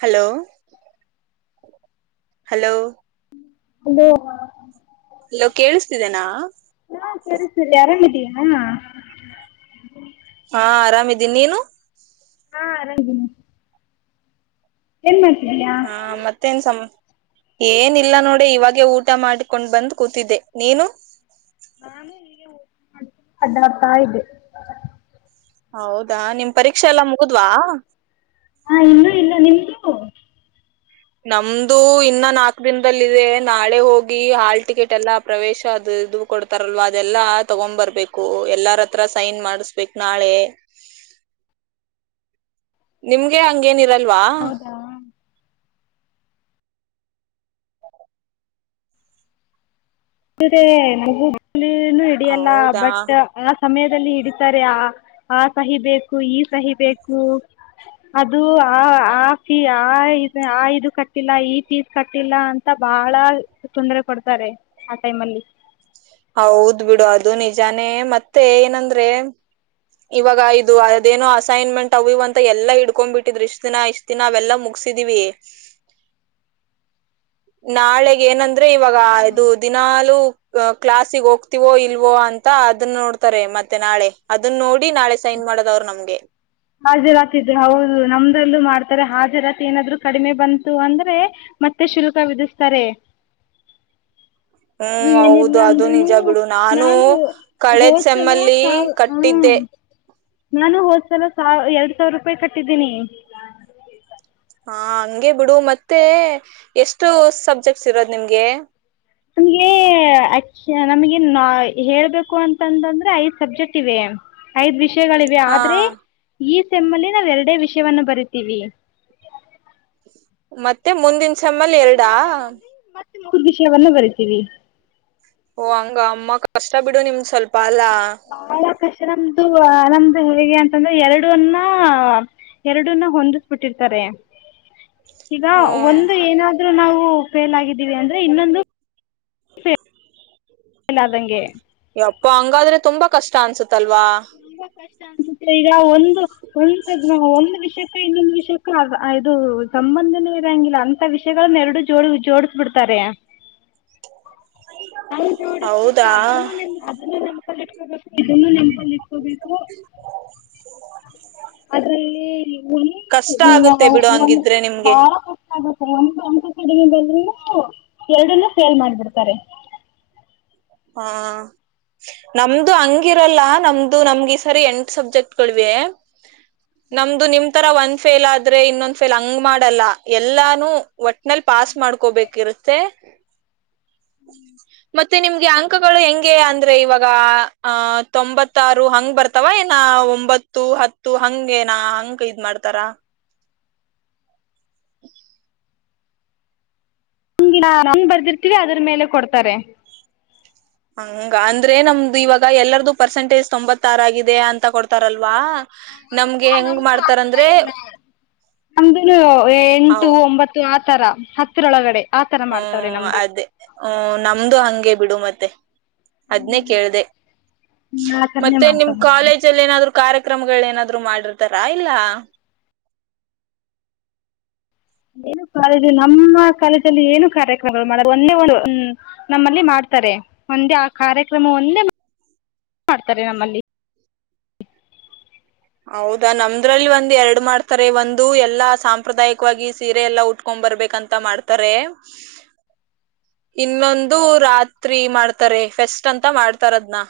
hello hello hello hello ಕೇಳಿಸ್ತಿದೆನಾ ಹ ಹಾ ಆರಾಮಿದ್ದೀನಿ ನೀನು ಹಾ ಆರಾಮೇನೆ ಏನ್ ಮಾಡ್ತ ಹಾ ಮತ್ತೇನ್ ಸಮ ಏನಿಲ್ಲ ನೋಡ ಇವಾಗೇ ಊಟ ಮಾಡಕೊಂಡ್ ಬಂದ್ ಕೂತಿದ್ದೆ ನೀನು ಅಡ್ಡಡ್ತಾ ಇದೆ ಹೌದಾ ನಿಮ್ ಪರೀಕ್ಷೆ ಎಲ್ಲ ಮುಗುದ್ವಾ ಹಾ ಇನ್ನುೂ ಇಲ್ಲ ನಿಮ್ದು ನಮ್ದು ಇನ್ನ ನಾಕ್ ದಿನದಲ್ಲ ಇದೆ ನಾಳೆ ಹೋಗಿ ಹಾಲ್ ಟಿಕೆಟ್ ಎಲ್ಲಾ ಪ್ರವೇಶ ಅದು ಇ ಕೊಡ್ತಾರಲ್ವಾ ಅದೆಲ್ಲಾ ತಗೊಂಡ್ ಬರ್ಬೇಕು ಎಲ್ಲಾರತ್ರ ಸೈನ್ ಮಾಡಸ್ಬೇಕ ನಾಳೆ ನಿಮ್ಗೆ ಹಂಗೇನಿರ ಹೌದಾ ಅಗ ಅಲ್ಲಿ ಹಡಿಯಲ್ಲ ಹೌದಾ ಬಟ್ ಸಮಯದಲ್ಲಿ ಹಿಡಿತಾರೆ ಆ ಆ ಸಹಿ ಬೇಕು ಈ ಸಹಿ ಬೇಕು ಅದು ಆ ಆೀ ಆ ಆ ಇದು ಕಟ್ಟಿಲ್ಲ ಈ ಫೀಸ್ ಕಟ್ಟಿಲ್ಲ ಅಂತ ಬಹಳ ತೊಂದರೆ ಕೊಡ್ತಾರೆ ಆ ಟೈಮ್ ಅಲ್ಲಿ ಹೌದ್ ಬಿಡು ಅದು ನಿಜಾನೇ ಮತ್ತೆ ಏನಂದ್ರೆ ಇವಾಗ ಇದು ಅದೇನೋ ಅಸೈನ್ಮೆಂಟ್ ಅವವ್ ಅಂತ ಎಲ್ಲಾ ಇಡ್ಕೊಂಡ್ಬಿಟ್ಟಿದ್ರರು ಇಷ್ಟ ದಿನ ಇಷ್ಟ ದಿನ ಅವೆಲ್ಲಾ ಮುಗಸಿದಿವವಿ ನಾಳಗ ಏನಂದ್ರೆ ಇವಾಗ ಇದು ದಿನಲುೂ ಕ್ಲಾಸಗ್ ಹೋಗ್ತಿವೋ ಇಲ್ವೋ ಅಂತ ಅದನ್ನ ನೋಡ್ತಾರೆ ಮತ್ತೆ ನಾಳೆ ಅದನ್ನ ನೋಡಿ ನಾಳೆ ಸೈನ್ ಮಾಡೋದ ಅವ್ರು ನಮ್ಗೆ ಹಾಜಿರಾತ ಇದ್ರೆ ಹೌದು ನಮ್ದಲ್ಲೂ ಮಾಡ್ತಾರೆ ಹಾಜರಾತಿ ಏನಾದ್ರು ಕಡಿಮೆ ಬಂತು ಅಂದ್ರೆ ಮತ್ತೆ ಶುಲ್ಕ ವಿಧಿಸ್ತಾರೆ ಅದು ಹ್ಮ್ ಏನಿಲ್ಲ ಹೌದು ಅದು ನಿಜ ಅಂದ್ರೂ ಬಿಡು ನಾನು ಕಳೆದ್ ಹೋದ ಸಲ ಸೆಮ್ಮಲ್ಲಿ ಸಾವ್ ಹಾಂ ಕಟ್ಟಿದ್ದೆ ನಾನು ಹೋದ್ಸಲ ಸಾವ ಎರಡ್ ಸಾವಿರ ರೂಪಾಯಿ ಕಟ್ಟಿದ್ದೀನಿ ಹಾ ಹಗೆ ಬಿಡು ಮತ್ತೆ ಎಷ್ಟು ಸಬ್ಜೆಕ್ಟ್ಸ್ ಇರೋದು ನಿಮ್ಗೆ ನಮಗೆ ಆಕ್ಷೆ ನಮಗೆ ನ ಹೇಳ್ಬೇಕು ಅಂತಂದಂದ್ರೆ ಐದ್ ಸಬ್ಜೆಕ್ಟ್ ಇವೆ ಐದ್ ವಿಷಯ ಗಳಿವೆ ಹಾ ಆದ್ರೆ ಈ ತಮ್ಮಲ್ಲಿ ನಾವ್ ಒೆ ವಿಷಯವನ್ನು ಬರಿತೀವಿ ಹ ಮತ್ತೆ ಮುಂದಿನ ಚಮ್ಮಲ್ ಎರಡಾ ಮತ್ತು ವಿಷಯವನ್ನು ಬರಿತೀವಿ ಓ ಹಂಗ ಅಮ್ಮ ಕಷ್ಟ ಬಿಡು ನಿಮ್ ಸ್ವಲ್ಪ ಅಲ್ಲಾ ಬಹಳ ಕಷ್ಟ ನಮ್ದು ಅಂದು ಹೇಗೆ ಅಂತಂದ್ರೆ ಎರಡನ್ನ ಎರಡನ್ನ ಹೊಂದಿಸ್ಬಿಟ್ಟಿರ್ತಾರೆ ಈಗ ಹ್ಮ್ ಒಂದು ಏನಾದೂ ನಾವು ಫೇಲ್ ಆಗಿದ್ದೀವಿ ಅಂದ್ರೆ ಇನ್ನೊಂದು ಫಲ್ ಆದಂಗೆ ಅಪ್ಪ ಹಂಗಾದ್ರೆ ತುಂಬಾ ಕಷ್ಟ ಅನ್ಸುತ್ತೆ ತಲ್ವಾ ಅಸುತ್ತೆ ಈಗ ಒಂದು ಉಟ ಒಂದು ವಿಷಯ ಇನ್ನೊಂದು ವಿಷಯಕ್ಕ ಇದು ಸಂಬಂಧನೂ ಇರಂಗಿಲ್ಲ ಅಂತ ವಿಷಯಗಳನ್ನ ಎರಡು ಜೋ ಜೋಡಿಸ ಬಿಿಡ್ತಾರೆ ನ ಹೌದಾ ಅದನ್ನ ಅದನ್ನ ನೆನ್ಪ [inaudible] [unintelligible] ಬೇಕು ಅದ್ರಲ್ಲಿ ಕಷ್ಟ ಆಗುತ್ತೆ ಬಿಡು ಒ ಹಂಗಿದ್ರೆ ನಿಮ್ಗೆ ಬಾಳುತ್ತೆ ಒ ಅಂಕ ಕಡಿಮೆ ಬಲ್ ಎರಡನ್ನು ಸೇಲ್ ಮಾಡ್ಬಿಡ್ತಾರೆ ಹಾ ನಮ್ದು ಹಂಗಿರಲ್ಲ ನಮ್ದು ನಮ್ಗೆ ಈ ಸರಿ ಎಂಟ ಸಬ್ಜೆಕ್ಟ್ಗಳಿವ ನಮ್ದು ನಿಮ್ ತರ ಒಂದ ಫೇಲ್ ಆದ್ರೆ ಇನ್ನೊಂದು್ ಫೇಲ್ ಹಂಗ್ ಮಾಡಲ್ಲ ಎಲ್ಲಾನು ಒಟ್ಟ ಮೇಲ್ಲಿ ಪಾಸ್ ಮಾಡ್ಕೋಬೇಕಿರುತ್ತೆ ಮತ್ತೆ ನಿ ಹಗೆ ಅಂಕಗಳು ಹೆಂಗೆ ಅಂದ್ರೆ ಇವಾಗ ಅಹ ತೊಂಬತ್ತಾರು ಹಂ್ ಬರ್ತಾವ ಏನ ಒಂಬತ್ತು ಹತ್ತು ಹಂಗ ನ ಅಂಕ ಇದ್ ಮಾಡ್ತಾರ ಹಂಗ್ ಬರ್ದಿರ್ತೀವಿ ಅದ್ರ ಮೇಲೆ ಕೊಡ್ತಾರೆ ಹಂಗ ಅಂದ್ರೆ ನಮ್ದು ಇವಾಗ ಎಲ್ಲಾರ್ದು ಪರ್ಸೆಂಟೇಜ್ ತೊಂಬತ್ತ ಆಾರ ಆಗಿದೆ ಅಂತ ಕೊಡ್ತಾರಲ್ವಾ ನಮ್ಗೆ ಹೆಂಗ್ ನಮ್ದು ಆಥರ ಮಾಡ್ತಾರಂದ್ರೆ ಇಲ್ಲ ನಮ್ದ ಎಂಟು ಅವ್ ಒಂಬತ್ತು ಆ ಹತ್ತರ ಹತ್ತಿರೊಳಗಡೆ ಹ್ಮ ಅದೇ ಹ್ಮ ನಮ್ದು ಹಂಗೆ ಬಿಡು ಮತ್ತೆ ತ್ತ ಅದನೇ ಕೇಳ್ದ ಆತರನೇ ಮತ್ತೆ ನಿಮ ಮಾಡ್ತವ್ರೆ ಕಾಲೇಜ ಅಲ್ಲಿ ಏನಾದ್ರು ಕಾರ್ಯಕ್ರಮಗಳ ಏನಾದ್ರು ಮಾಡಿರ್ತಾರಾ ಇಲ್ಲ ಏನು ಕಾಲೇಜು ನಮ್ಮ ಕಾಲೇಜಲ್ಲಿ ಏನು ಕಾರ್ಯಕ್ರಮಗಳು ಒಂದೆ ಹ್ಮ ನಮ್ಮಲ್ಲಿ ಮಾಡ್ತಾರೆ ಒಂದೇ ಆ ಕಾರ್ಯಕ್ರಮ ಒಂದೆ ಮಾಡ್ತಾರೆ ನಮ್ಮಲ್ಲಿ ಹೌದಾ ನಮ್ದ್ರಲ್ಲಿ ಒಂದ್ ಎರಡು ಮಾಡ್ತಾರೆ ಒಂದು ಎಲ್ಲಾ ಸಾಂಪ್ರದಾಯಿಕವಾಗಿ ಸೀರೆ ಎಲ್ಲಾ ಉಟ್ಕೊಂಡ್ ಬರ್ಬೇಕಂತ ಮಾಡ್ತಾರೆ ಇನ್ನೊಂದು ರಾತ್ರಿ ಮಾಡ್ತಾರೆ ಫೆಸ್ಟ್ ಅಂತ ಮಾಡ್ತಾರ ಅದ್ನ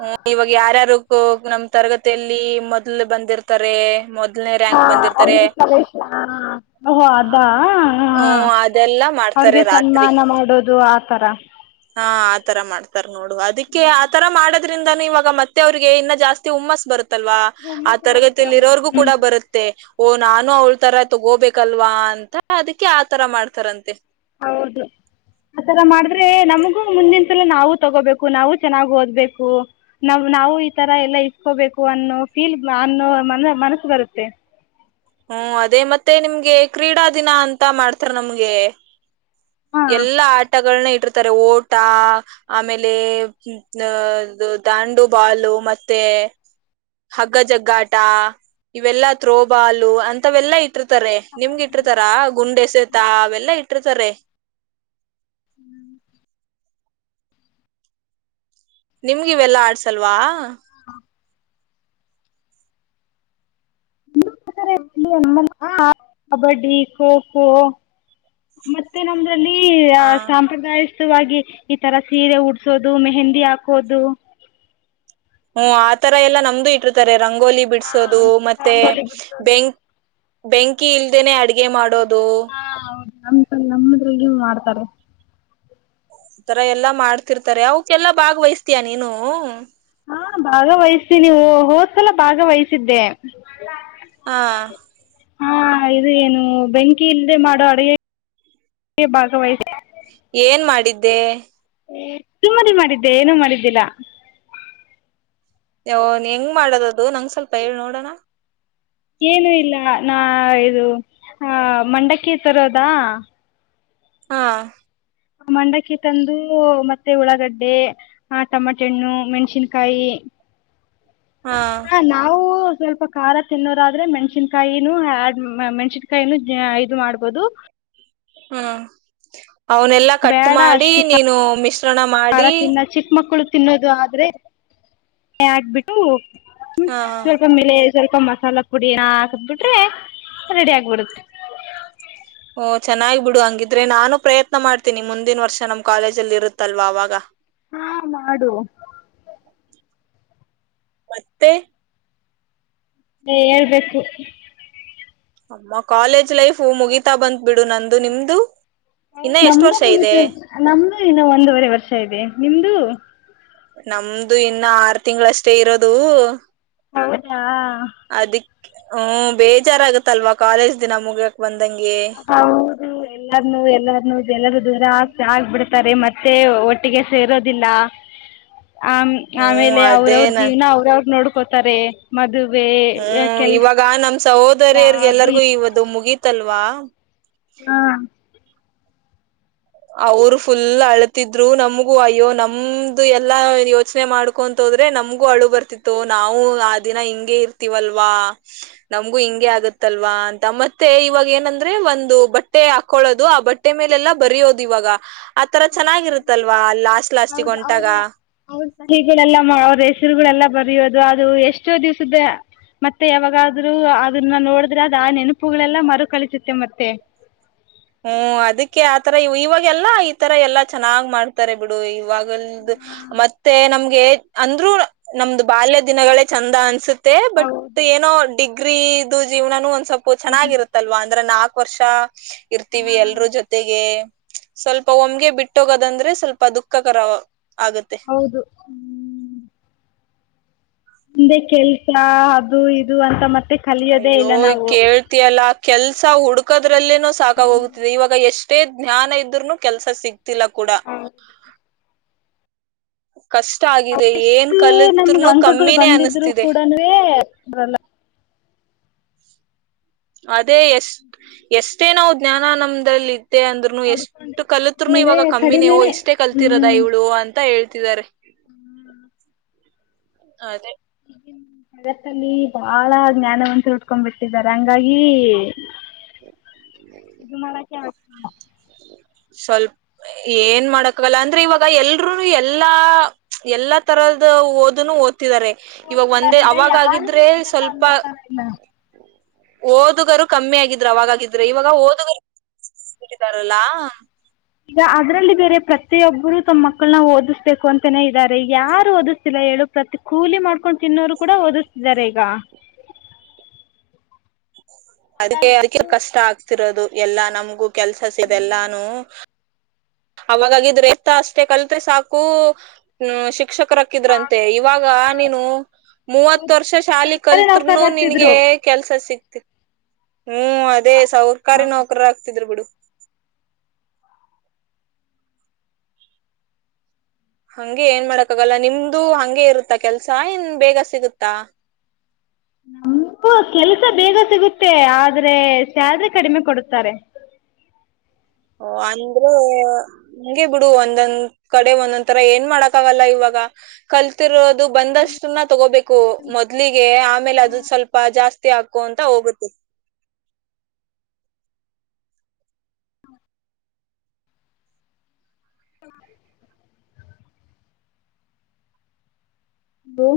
ಹ್ಮ ಇವಾಗ ಯಾರಾರು ಹ ನಮ್ ತರಗತಿಯಲ್ಲಿ ಮೊದ್ಲು ಬಂದಿರ್ತಾರೆ ಮೊದ ಹ ಅದಾ ಹ ಹ್ಮ್ ಅದೆಲ್ಲಾ ಮಾಡ್ತಾರೆ ಅವ್ರಿಗೆ ರಾತ್ರಿ ಸನ್ಮಾನ ಮಾಡೋದು ಆತರ ನೋಡ ಅದಕ್ಕೆ ಆತರ ಮಾಡ ಿಂದ ಇವಾಗ ಮತ್ತೆ ಅವ್ರರಿಗೆ ಇನ್ನ ಜಾಸ್ತಿ ಹುಮ್ಮಾಸ್ ಬತ್ತೆ ಲ್ವಾ ಆ ತರಗತಿಯಲ್ಲಿ ಇರೋರ್ಗೂ ಕೂಡ ಬರುತ್ತೆ ಓಹ ನಾನು ಅವಳ ತರ ತಗೋಬೇಕಲ್ವಾ ಅಂತ ಅದಕ್ಕೆ ಆತರ ಮಾಡ್ತಾರಂತೆ ಹೌದು ಆತರ ಮಾಡಿದ್ರೆ ನಮಗೂ ಮುಂದಿನ ಸಲ ನಾವು ತಗೋಬೇಕು ನಾವು ಚೆನ್ನಾಗ್ ಓದ್ಬೇಕು ನಾವ್ ನಾವು ಈ ತರ ಎಲ್ಲಾ ಇಸ್ಕೋಬೇಕು ಅನ್ನೋ ಫೀಲ್ ಅನ್ನೋ ಮ ಮನಸ್ಸು ಬರುತ್ತೆ ಹ್ಮ ಅದೇ ಮತ್ತೆ ನಿಮ್ಗೆ ಕ್ರೀಡಾ ದಿನ ಅಂತ ಮಾಡ್ತಾರ ನಮ್ಗೆ ಹಾಂ ಎಲ್ಲಾ ಆಟಗಳನ್ನ ಇರ್ತಾರೆ ಓಟ ಆಮೇಲೆ ದಾಂಡುಬಾಲು ಮತ್ತೆ ಹಗ್ಗ ಜಗ್ಗಾಟ ಇವೆಲ್ಲ ತ್ರೋಬಾಲು ಅಂತವೆಲ್ಲಾ ಇ ಇಟ್ಟಿರ್ತಾರೆ ನಿಮ್ಗೆ ಇಟ್ಟಿರ್ತಾರ ಗುಂಡೆ ಸೇತಾ ಅವೆಲ್ಲ ಇ ಎ ತರ ಹ್ಮ್ ನಿಮ್ಗ ಇವೆಲ್ಲಾ ಆಡ್ಸಲ್ವಾ ಕಬಡ್ಡಿ ಖೋಖೋ ಮತ್ತೆ ನಮ ಆ ಸಾಂಪ್ರದಾಯಿಕ ತ ಈ ತರ ಸೀರೆ ಉಡ್ಸೋದು ಮೆಹಂದಿ ಹಾಕೋದು ಹ್ಮ್ ಆತರ ಎಲ್ಲ ನಮ್ದು ಇಟ್ಟಿರ್ತಾರೆ ರಂಗೋಲಿ ಬಿಡ್ಸೋದು ಮತ್ತೆ ಬೆಂಕ್ ಬೆಂಕಿ ಇಲ್ದೇನೆ ಅಡ್ಗೆ ಮಾಡೋದು ಹೌ ನಮ್ ನಮ್ಮದ್ರಗ ಮಾಡ್ತಾರೆ ಆ ತರ ಎಲ್ಲಾ ಮಾಡ್ತಿರ್ತಾರೆ ಅವಕ್ಕೆಲ್ಲಾ ಭಾಗ್ವಹಿಸತೀಯ ನೀನು ಹಾ ಭಾಗ ವಹಸ್ತೀ ನೀವು ಹೋದ್ಸಲ ಭಾಗ ವಹಸಿದ್ದೆ ಹಾ ಹಾ ಇದು ಏನು ಬೆಂಕಿ ಇಲ್ಲದೆೇ ಮಾಡುವ ಅಡುಗೆ ಭಾಗವಹಿಸಿ ಏನ್ ಮಾಡಿದ್ದೆ ಸುಮ್ಮನೆ ಮಾಡಿದ್ದೆ ಏನುೂ ಮಾಡಿದ್ದಿಲ್ಲ ಹೆಂಗ್ ಮಾಡದದು ನಂಗ್ ಸ್ವಲ್ಪ ಹೇಳಳ್ ನೋಡೋಣ ಏನು ಇಲ್ಲ ನಾ ಇದು ಆ ಮಂಡಕ್ಕೆಿ ತರೋದಾ ಹಾ ಮಂಡಕ್ಕಿ ತಂದು ಮತ್ತೆ ಉಳ್ಳಾಗಡ್ಡೆ ಆ ಟಮಾಟೆ ಹಣ್ಣು ಮೆಣಸಿನ್ಕಾಯಿ ಹಾ ನಾವು ಸ್ವಲ್ಪ ಖಾರ ತಿನ್ನೋದಾದ್ರೆ ಮೆಣ್ಸಿನ್ಕಾಯಿನೂ ಆಡ್ ಮೆಣ್ಸಿನ್ಕಾಯಿನ ಇದು ಮಾಡ್ಬಹದು ಹ್ಮ ಅವನೆಲ್ಲಾ ಕಟ್ ಬೇಡ ಮಾಡಿ ಅಷ್ಟು ನೀನು ಮಿಶ್ರಣ ಖಾರ ಮಾಡಿ ತಿನ್ನ ಚಿಕ್ಕ ಮಕ್ಕಳು ತಿನ್ನೋದು ಆದ್ರೆ ಆಕ್ಬಿಟ್ಟು ಹ್ಮ ಹಾ ಸ್ವಲ್ಪ ಮೇಲೆ ಸ್ವಲ್ಪ ಮಸಾಲಾ ಪುಡನ ಹಾಕಬಿಟ್ರೆ ರೆಡಿ ಆಗ್ಬಡತ್ತೆ ಓ ಚೆನ್ನಾಗ್ ಬಿಡು ಹಂಗಿದ್ರೆ ನಾನು ಪ್ರಯತ್ನ ಮಾಡ್ತೀನಿ ಮುಂದಿನ ವರ್ಷ ನಮ್ ಕಾಲೇಜಲ್ಲಿ ಇರುತ್ತಲ್ವಾ ಅವಾಗ ಹಾ ಮಾಡು ಮತ್ತತೆ ೇ ಹೇಳ್ಬೇಕು ಅಮ್ಮ ಕಾಲೇಜ್ ಲೈಫ್ ಮುಗೀಿತಾ ಬಂತು ಎಷ್ಟ್ ನಮ್ದು ವರ್ಷ ಮು ಇದೆ ನಮ್ದು ಇನ್ನು ಒಂದೂವರೆ ವರ್ಷ ಇದೆ ನಿಮ್ದು ಹ ನಮ್ದು ಇನ್ನು ಆರು ತಿಂಗಗಳಷ್ಟೇ ಇರೋದು ಹೌದಾ ಹ್ಮ ಬೇಜಾರ ಆಗತ್ತಲ್ವಾ ಕಾಲೇಜ್ ದಿನ ಮುಗಿಯ್ಯಾಕಕ್ ಬಂದ ಹೌದು ಎಲ್ಲಾರ್ನು ಎಲ್ಲಾರ್ನುೂ ಎಲ್ಲರು ದೂರ ಆ ಆಗ್ಬಿಡ್ತಾರೆ ಮತ್ತೆ ಒಟ್ಟಿಗೆ ಸೇರೋದಿಲ್ಲ ಆ ಹ್ಮ್ ಆಮೇಲೆ ಅದೇ ಅವ್ರವ್ರ ನಾ ಜೀವನ ಅವ್ರವ್ರ ನೋಡ್ ಕೋತಾರೆ ಮದ್ ಹ್ಮ್ ಇವಾಗ ನಮ್ ಸಹೋದರಿರ್ಗೆ ಅದು ಎಲ್ಲರಿಗೂ ಇವತ್ತು ಮುಗಿ ತಲ್ವಾ ಹಾ ಅವರು ಫುಲ್ ಅಳತಿದ್ರು ನಮ್ಗೂ ಅಯ್ಯೋ ನಮ್ದು ಎಲ್ಲಾ ಯೋಚನೆ ಮಾಡ್ಕೊಂತ ಹೋದ್ರೆ ನಮ್ಗೂ ಅಳು ಬರ್ತಿತ್ತು ನಾವು ಆ ದಿನ ಹಿಂಗಗೆ ಇರ್ತಿವಲ್ವಾ ನಮ್ಗೂ ಹಿಂಗಗೆ ಆಗತ್ತಲ್ವಾ ಅಂತ ಮತ್ತೆ ಇವಾಗ ಏನಂದ್ರೆ ಒಂದು ಬಟ್ಟೆ ಹಾಕಳೋದು ಆ ಬಟ್ಟೆ ಮೇಲೆಲ್ಲಾ ಬರಿಯೋದು ಇವಾಗ ಆತರ ಚೆನ್ನಾಗಿರುತ್ತಲ್ವಾ ಲಾಸ್ಟ್ ಲಾಸ್ಟಿಗೆ ಹೊಂಟಾಗ ಮಲಿಿಗಳೆಲ್ಲಾ ಅವ್ರ ಹೆಸರುಗಳೆಲ್ಲ ಬರೆಯೋದು ಅದು ಎಷ್ಟೋ ದಿವ್ಸದ ಮತ್ತೆ ಯಾವಾಗಾದ್ರೂ ಅದನ್ನ ನೋಡಿದ್ರೆ ಅದು ಆ ನೆನಪುಗಳೆಲ್ಲ ಮರುಕಳಿಸುತ್ತೆ ಮತ್ತೆ ಹ್ಮ್ ಅದಕ್ಕೆ ಆತರ ಇವಾಗ ಎಲ್ಲಾ ಈ ತರ ಎಲ್ಲಾ ಚೆನ್ನಾಗ್ ಮಾಡ್ತಾರೆ ಬಿಡು ಇವಾಗ ಮತ್ತೆ ನಮ್ ಅಂದ್ರೂ ನಮ್ದು ಬಾಲ್ಯ ದಿನಗಳೇ ಚಂದ ಅನ್ಸುತ್ತೆ ಬಟ್ ಏನೋ ಡಿಗ್ ಗೀಿದ ಜೀವನ ಒಂದ ಸ್ಲ್ಪ ಚೆನ್ನಾಗಿರುತ್ತಲ್ ಅಂದ್ರೆ ನಾಕು ವರ್ಷ ಇರ್ತೀವಿ ಎಲ್ರೂ ಜೊತೆಗೆ ಸ್ವಲ್ಪ ಒಮ್ಗೆ ಬಿಟ್ಟೋಗೋದಂದ್ರೆ ಸ್ವಲ್ಪ ದುಃಖಕರ ಆಗುತ್ತೆ ಹೌದು ಹ್ಮ್ ಮು್ದೆ ಕೆಲ್ಸ ಅದು ಇದು ಅಂತ ಮತ್ತೆ ಕಲಿಯೋದೇ ಅಯ್ಯೋ ಇಲ್ಲ ನಾವು ಕೇಳ್ತಿಯಲ್ಲಾ ಕೆಲ್ಸ ಹುಡುಕದ ಅರಲ್ಲೇ ಸಾಕ ಹೋಗುತ್ತದೆ ಇವಾಗ ಎಷ್ಟು ಅಷ್ಟೇ ಜ್ಞಾನ ಇದ್ರರುನು ಕೆಲ್ಸ ಸಿಗ್ ತಿಲಕೂಡ ಏನ್ ಅಷ್ಟ ನಮ್ಗ ಕಲಿತ್ರುನು ಅಂಕಗಳು ಕಮ್ಮಿನೇ ಬಂದಿದ್ರು ಅನಿಸ್ತಿದೆ ಕೂಡನುೇಲ್ಲ ಅದ ಅೇ ಎಷ್ಟ ಎಷ್ಟೇ ನಾವು ಜ್ಞಾನಾನಂದದಲ್ಲಿ ಅಂದ್ನು ಎಷ್ಟು ಕಲತ್ರುನು ಇವಾಗ ಕಮ್ಮಿಿನ ನೀವು ಕಡಿಮೆನೆ ಇಷ್ಟೇ ಕಲ್ತಿರದ ಇವ್ಳು ಅಂತ ಹೇ ಿದ್ದಾರೆ ಹ್ಮ್ ಅದೇ ಜಗತಲ್ಲಿ ಬಾಳ ಜ್ಞಾನವ ಉಟ್ಕೊಂಡ್ ಬಿಿಟ್ಟಿದ್ದಾರೆ ಹಂಗಾಗಿ ಇದು ಮಳ ಕೆ ಹ್ಮ ಸ್ವಲ್ಪ ಏನ್ ಮಾಡಕ್ಕಲ್ಲ ಅಂದ್ರೆ ಇವಾಗ ಎಲ್ರುೂನು ಎಲ್ಲಾ ಎಲ್ಲಾ ತರದ ಓದನು ಓದ್ ಇವಾಗ ಒಂದೇ ಅವಾಗಾಗಿದ್ರೆ ಸ್ವಲ್ಪ ಓದುಗರು ಕಮ್ಮಿ ಆಗಿದ್ರರು ಅವಾಗಾಗಿದ್ರೆ ಇವಾಗ ಓದುಗರು ತಾರಲ್ಲಾ ಈಗ ಅದರಲ್ಲಿ ಬೇರೆ ಪ್ರತಿಯೊಬ್ಬರು ತಮ್ಮ್ ಮಕ್ಕಳನ್ನ ಓದಿಸ್ಬೇಕು ಅಂತಾನೇ ಇದ್ದಾರೆ ಈಗ ಯಾರು ಓದಿಸ್ತಿಲ್ಲ ಹೇಳು ಪ್ರತಿ ಕೂಲಿ ಮಾಡ್ಕೊಂಡು ತಿನ್ನೋರು ಕೂಡ ಓದಿಸ್ತಿದ್ದಾರೆ ಈಗ ಅದಕ್ಕೆ ಅದಕ್ಕೆ ಕಷ್ಟ ಆಗ್ತಿರೋದು ಎಲ್ಲಾ ನಮ್ಗು ಕೆಲ್ಸಸ ಇದೆಲ್ಲಾನು ಅವಾಗಾಗಿದ್ರ ಎತ್ತ ಅಷ್ಟೇ ಕಲತ್ೆ ಸಾಕು ಶಿಕ್ಷಕರ ಹಾಕಿದ್ರಂತೆ ಇವಾಗ ನೀನು ಮೂವತ್ ವರ್ಷ ಶಾಲಿ ಸರ್ಕಾರಿ ಕಲ್ತ್ನು ನಿನ್ಗೆ ನೌಕರರಾಗ್ತಿದ್ರು ಕೆಲ್ಸ ಸಿಕ್ ಹ ಹ್ಮ್ ಅದೇ ಸೌಕಾರಿ ನೌಕರ ಆಗ್ತಿದ್ರರು ಬಿಡು ಹಗೆ ಏನ್ ಮಾಡಕ್ಕ ಆಾಗಲ್ಲ ನಿಮ್ದು ಹಂಗಗೆ ಇರುತ್ತಾ ಕೆಲ್ಸ ಇನ್ ಬೇಗ ಸಿಗುತ್ತಾ ನಮಪು ಕೆಲ್ಸ ಬೇಗ ಸಿಗುತ್ತೆ ಆದ್ರೆ ಸ್ಯಲ್ರಿ ಕಡಿಮೆ ಕೊಡುತ್ತಾರೆ ಓ ಅಂದ್ರ ಹಗೆ ಬಿಡು ಒಂದೊಂದ್ ಕಡೆ ಒಂದೊಂದ್ ತರ ಏನ್ ಮಾಡಕ್ ಆಗಲ್ಲ ಇವಾಗ ಕಲ್ತಿರೋ ದು ಬಂದಷ್ಟ ತಗೋಬೇಕು ಮೊದಲಿಗೆ ಆಮೇಲೆ ಅದು ಸ್ವಲ್ಪ ಜಾಸ್ತಿ ಹಾಕು ಅಂತ ಹೋಗುತ್ತೆ ಹ ಹಲೋ